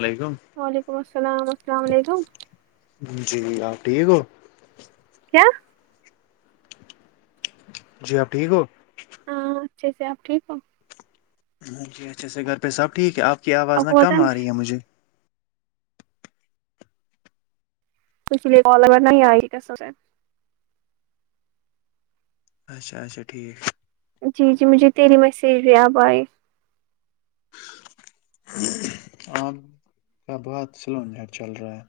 السلیکم وعلیکم السلام السلام علیکم جی آپ ٹھیک ہو کیا جی آپ ٹھیک ہو ہاں اچھے سے آپ ٹھیک ہو جی اچھا سے گھر پہ سب ٹھیک ہے آپ کی آواز نہ کم آ رہی ہے مجھے اس لیے کال ا نہیں آئی کیاس اچھا اچھا ٹھیک جی جی مجھے تیری میسیج بھی آپ آئی آپ کا بہت سلو نیٹ چل رہا ہے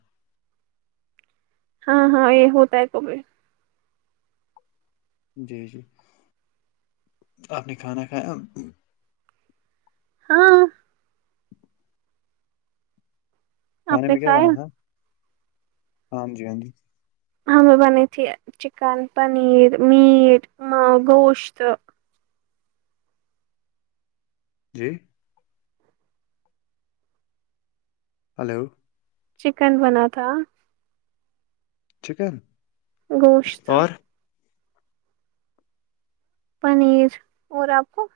ہاں ہاں یہ ہوتا ہے کب جی جی آپ نے کھانا کھایا ہاں کانے آپ نے میں کیا بانا کھایا تھا ہاں جی ہاں جی ہم بنی تھی چکن پنیر میٹ م گوشت جی ہیلو چکن بنا تھا چکن گوشت اور پنیر اور آپ کو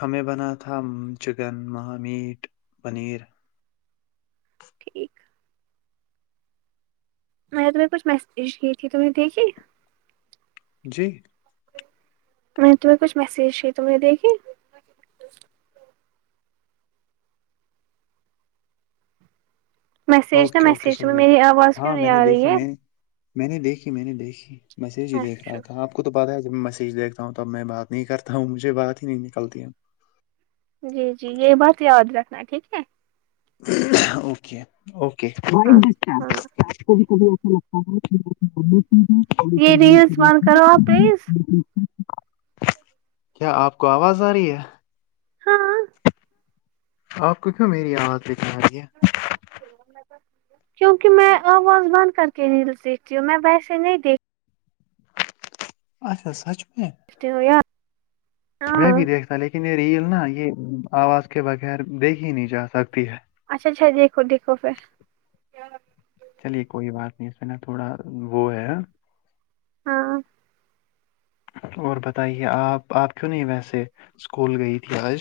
ہمیں بنا تھا چکن مہا میٹ پنیر ٹھیک میں نے تمہیں کچھ میسج کی تھی تم نے دیکھی جی میں تمہیں کچھ مسیج کیا ہے تمہ نے دیکھی میسج نا اوکے اوکے میسج تمہیں چلیے میری آواز کیوں ہاں نہیں میں نے آ رہی دیکھی ہے میں میں نے دیکھی میں نے دیکھی میسج ہی دیکھ اچھا رہا تھا آپ کو تو پتاہ ہے جب میں میسیج دیکھتا ہوں تب میں بات نہیں کرتا ہوں مجھے بات ہی نہیں نلتی جی جی یہ بات یاد رکھنا ہے ٹھیک ہے اوکے اوکے ہاں ہاں یہ ریلس بند کرو آپ پلیز [unintelligible] [inaudible] کیا آپ کو آواز آ رہی ہے ہاں آپ کو کیوں میری آواز دکھنے آ رہی ہے کیونکہ ہوں واز بند کر کے ریلس دیکتی ہوں میں ویسے نہیں دیکتی اچھا سچ میں تے ہو یا میں بھی دیکھتا لیکن یہ ریل نا یہ آواز کے بغیر دیکھ ہی نہیں جا سکتی ہے اچھا اچھا دیکھو دیکھو پھر چلیے کوئی بات نہیں اس میں نا تھوڑا وہ ہے ہاں اور بتائیے آپ آپ کیوں نہیں ویسے اسکول گئی تھی آج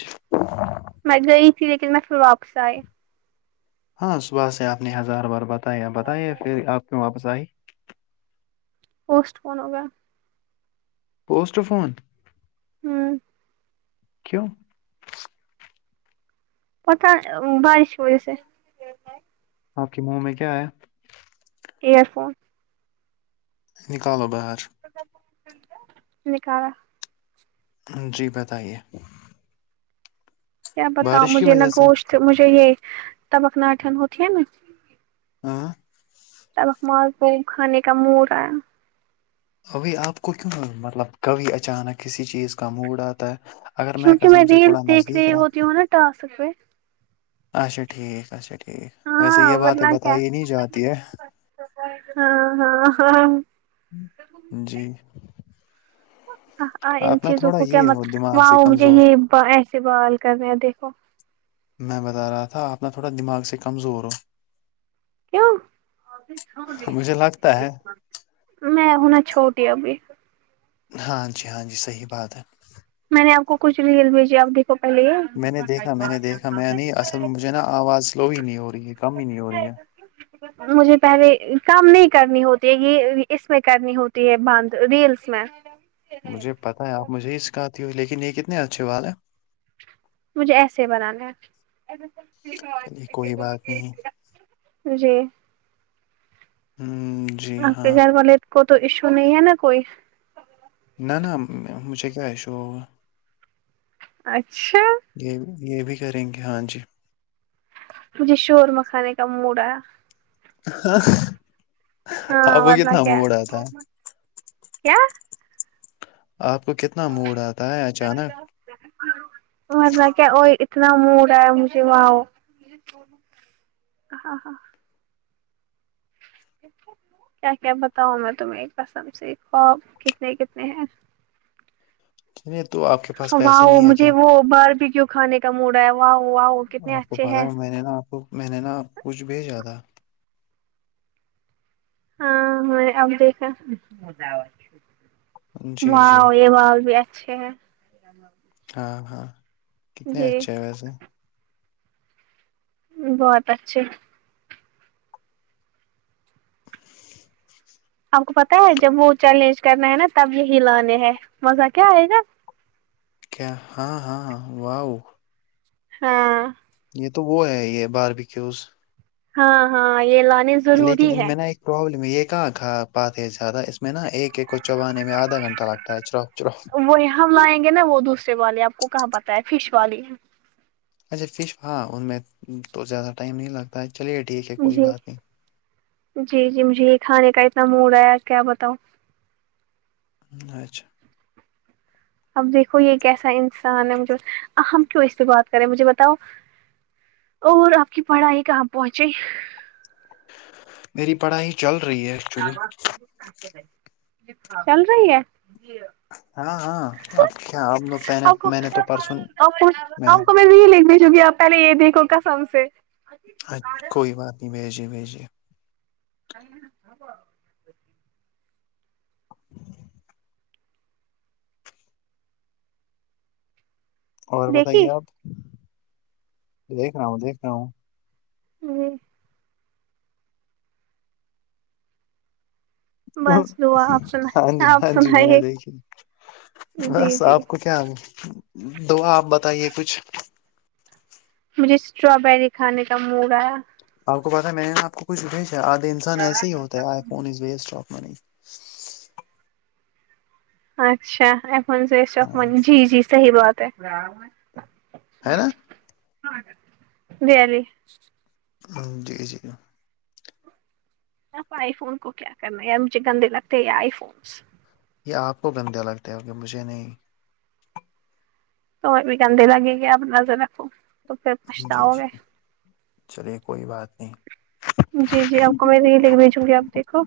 میں گئی تھی لیکن میں پھر واپس آئے ہاں صبح سے آپ نے ہزار بار بتایا بتائییا پھر آپ کیوں واپس آئی پوسٹ فن ہوگا پوسٹ فون ہوں کیوں پتہ بارش کی وجہ سے آپ کے منہ میں کیا ہے ایئر فون نکالو باہر نکالا ہاں جی بتائیے کیا بتاؤ بارش کی مجھے نا وجہ سے گوشت مجھے یہ تبکناٹن ہوتی ہے نا ہاں چلو مال پوئے کھانے کا موڈ ایا ابھی آپ کو کیوں مطلب کبھی اچانک کسی چیز کا موڈ آتا ہے اگر میں کیونکہ قسم سے تھوڑا ریلس دیکھ نزدیک رہی رہا ہوتی ہوں نا ٹاسک پہ اچھا ٹھیک اچھا ٹھیک ویسے یے ہاں باتیں ورنہ کیا بتائی نہیں جاتی ہے ہاں ہاں ہاں جی آ ان آپ نا چیزوں تھوڑا کو کیا یہ مت ہو دماغ وہاں سے مجھے کمزور یے ایسے بال کر رہے ہیں دیکھو میں بتا رہا تھا آپ نا تھوڑا دماغ سے کمزور ہو کیوں مجھے لگتا ہے میں ہونا چھوٹی ابھی ہاں جی ہاں جی صحیح بات ہے میں نے آپ کو کچھ ریل بھیجی آپ دیکھ تو پہلے میں نے دیکھا میں نے دیکھا میں نہیں اصل میں مجھے نا آواز سلو ہی نہیں ہو رہی ہے کم ہی نہیں ہو رہی ہے مجھے پہلے کام نہیں کرنی ہوتی ہے یے اس میں کرنی ہوتی ہے باندھ ریلس میں مجھے پتہ ہے آپ مجھے ہی سکھاتی ہو لیکن یے کتنے اچھے والا ہیں مجھے ایسے ہی بنانا ہے چلیے کوئی بات نہیں جی ہمم آپ کے گھر والے کو تو ایشو نہیں ہے نا کوئی نہ نہ مجھے کیا ایشو ہوگا اچھا یے بھی یے بھی کریں گے ہاں جی مجھے شورما کھانے کا موڈ آیا آب ہاں کو ورنہ کتنا کیا موڈ آتا ہے کیا آپ کو کتنا موڈ آتا ہے اچانک ورنہ کیا وہ اتنا موڈا ہے مجھے وہاں وہ ہاں ہاں کیا کیا بتاؤں میں تمہیں ایک قسم سے خواب کتنے کتنے ہیں یے تو آپ پاس پیسے واؤ نہیں ہے مجھے کیا وہ باربیقو کھانے کا موڈ آیا واؤ واؤ کتنے آپ کو اچھے پتا ہیں ہے میں نے نا آپ کو میں نے نا آپ کو کچھ بھیجا تھا ہاں میں نے اب دیکھا جی جی واؤ یے واؤ یے چھے ہے [unintelligible] ہاں ہاں کتنے جی اچھے ہیں ویسے بہت اچھے آپ کو پتہ ہے جب وہ چیلنج کرنا ہے نا تب یہی لانے ہے مزہ کیا آئے گا کیا ہاں ہاں ہاں واؤ ہاں یے تو وہ ہے یے باربیکیوز ہاں ہاں یے لانیز لیکن ابھی میں نے ایک پرابلم ہے یے کہاں کا بات ہے زیادہ اس میں نا ایک ایک کو چبانے میں آھا گھنٹہ لگتا ہے چرا چراپ وہی ہم لائیں گے نا وہ دوسرے والی آپ کو کہاں پتہ ہے فش والی اچھا فش ہاں ان میں تو زیادہ ٹائم نہیں لگتا ہے چلیے ٹھیک ہے کوئی جی بات نہیں جی جی مجھے یے کھانے کا اتنا موڈ آیا کیا بتاؤ اچھا اب دیکھو یے کیسا انسان ہے مجھے ہم کیوں اس سے بات کرے مجھے بتاؤ اور آپ کی پڑھائی کہاں پہنچی میری پڑھائی چل رہی ہے ایکچولی چل رہی ہے ہاں ہاں اب کیا پے نے آپ میں نے تو پرسوں میں نے نہیں لکھنے چونکہ پہلے یے دیکھو قسم سے اچ کوئی بات نہیں بھیجیے بھیجیے [inaudible] اور دیکھی بتائیے آپ دیکھ رہا ہوں دیکھ رہا ہوں آمم بس دعا آپ ہاں جی سنا آپ ہاں جی میں نے سنائیے دیکھی بس جی جی آپ کو کیا دعا آپ بتائیے کچھ مجھے اسٹرابیری کھانے کا موڈ آیا آپ کو پتہ ہے میں آپ کو کچھ بھیجا آدھے انسان ایسے ہی ہوتا ہے iPhone is waste of money اچھا iPhone is waste of ہاں منی جی جی صحیح بات ہے ہے نا ویری ہمم جی جی آئی فون کو کیا کرنا ہے یا مجھے گندے لگتے یے آئی فونس یے آپ کو گندہ لگتا ہے مجھے نہیں تمہیں بھی گندے لگے گی آپ نظر رکھو تو پھر جی پچھتاؤ جی گے چلے کوئی بات نہیں جی جی آپ کو میں نے یے لنک بھیجی چھوڑی آپ دیکھو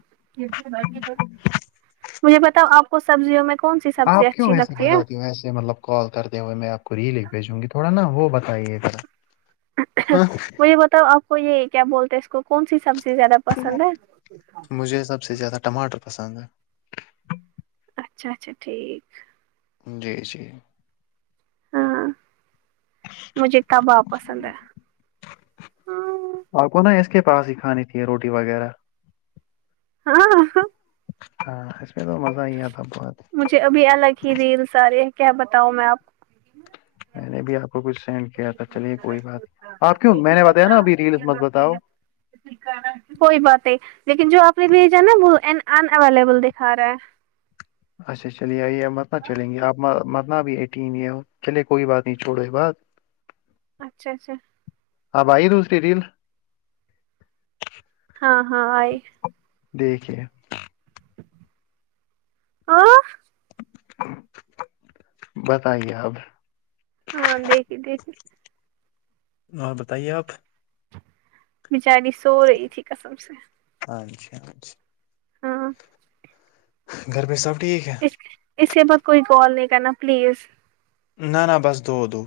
مجھے بتاؤ آپ کو سبزیوں میں کون سی سبزی آپ کیوں اچھی ایسے لگتی ہے بجاتی ہو ایسے مطلب کال کرتے ہوئے میں آپ کو ریل ایک بھیجوں گی تھوڑا نا وہ بتائیے ذرا مجھے بتاؤ آپ کو یے کیا بولتے اس کو کونسی سبزی زیادہ پسند ہے مجھے سب سے زیادہ ٹماٹر پسند ہے اچھا اچھا ٹھیک جی جی ہاں مجھے کباب پسند ہے ہاں آپ کو نا اس کے پاس ہی کھانی تھی روٹی وغیرہ ہاں ہاں اس میں تو مزہ ہی آتا بہت چے ابھی الگ ہی ریلس آرے ہیں کیا بتاؤ میں آپ میں نے بھی آپ کچھ سینڈ کیا تھا چلیے کوئی بات نہیں آپ کیوں میں نے بتایا نا ابھی ریلس مت بتاؤ کوئی بات نہیں لیکن جو آپ نے بھیجا نا وہ ان ان اویلیبل دکھا رہا ہے اچھا چلیے آئیے مت نا چلیں گے آپ مت نا بھی ایٹین یے چلیے کوئی بات نہیں چھوڑو یے بات اچھا اچھا اب آئی دوسری ریل ہاں ہاں آئی دیکھیے آ بتائیے اب ہاں دیکھی دیکھی اور بتائیے آپ بچاری سو رہی تھی کسم سے اچھا اچھا ہاں گھر پے سب ٹھیک ہے اسی کے بعد کوئی کال نہیں کرنا پلیز نا نا بس دو دو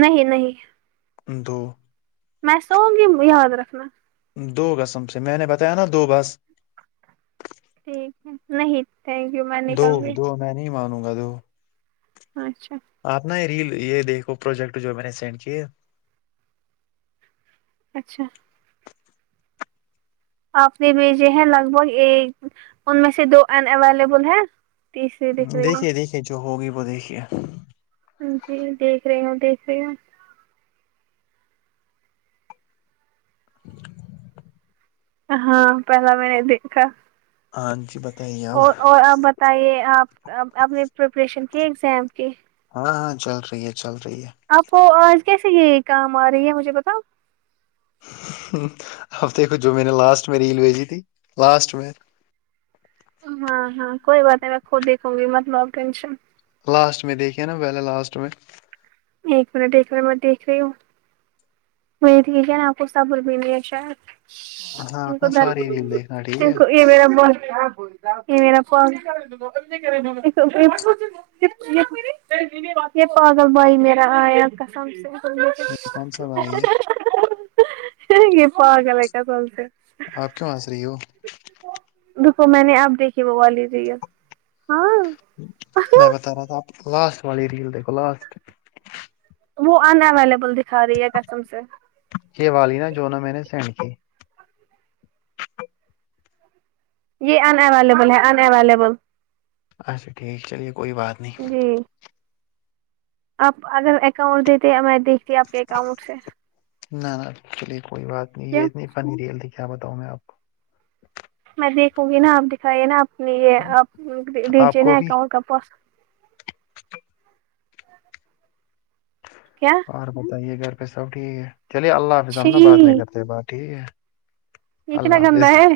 نہیں نہیں دو میں سوگی یاد رکھنا دو کسم سے میں نے بتایا نا دو بس ٹھیک ہے نہیں تھینک یو میں دو نکلوں گی دو میں نہیں مانوں گا دو اچھا آپ نا یے ریل یے دیکھو پروجیکٹ جو میں نے سینڈ کیے اچھا آپ نے بیجے ہیں لگ بھگ ایک ان میں سے دو این اویلیبل ہے تیسری دکھ رہی دیکھیے دیکھیے جو ہوگی وہ دیکھیے جی دیکھ رہی ہو دیکھ رہی ہو ہاں پہلا میں نے دیکھا ہاں جی بت اور اور آپ بتائیے آپ آپ نے پریپریشن کی اگزام کی ہاں ہاں چل رہی ہے چل رہی ہے آپ کو آج کیسے یے کام آ رہی ہے مجھے بتاؤ آپ دیکھوں جو میں نے لاسٹ میں ریل بھیجی تھی لاسٹ میں ہاں ہاں کوئی بات نہیں میں خود دیکھوں گی مت لو ٹینشن لاسٹ میں دیکھیے نا پہلے لاسٹ میں ایک منٹ ایک منٹ میں دیکھ رہی ہوں مجھے ٹھیک ہے نا آپ کو صبر بھی نہیں ہے شاید ہاں روکو اپنا میں ساری ریل دیکھنا ٹھیک ہے یے میرا بول یے میرا [unintelligible] اٹس اوکے یے پاگل بھائی میرا آیا کسم سے یے کون سا بھائی ہے یے پگل ہے قسم سے آپ کیوں ہنس رہی ہو روکو میں نے آپ دیکھیں وہ والی ریل ہاں میں بتا رہا تھا آپ لاسٹ والی ریل دیکھو لاسٹ وہ ان اویلیبل دکھا رہی ہے کسم سے یے والی نا جو نہ میں نے سینڈ کی یے ان اویلیبل ہے ان اویلیبل اچھا ٹھیک چلیے کوئی بات نہیں جی آپ اگر اکاؤنٹ دیتے یا میں دیک نہ نہ چلیے کوئی بات نہیں یے کیوں اتنی فنی ریل تھی کیا بتاؤں میں آپ کو میں دیکھوں گی نا آپ دکھائیے نا اپنی یے آپ آپ دیجیے کو نا بھی اکاؤنٹ کا پاس کیا اور بتائیے گھر پے سب ٹھیک ہے چلیے اللہ حافظ ہم چھی نا بعد میں کرتے ہیں بات ٹھیک ہے یے اللہ کتنا گندا حافظ ہے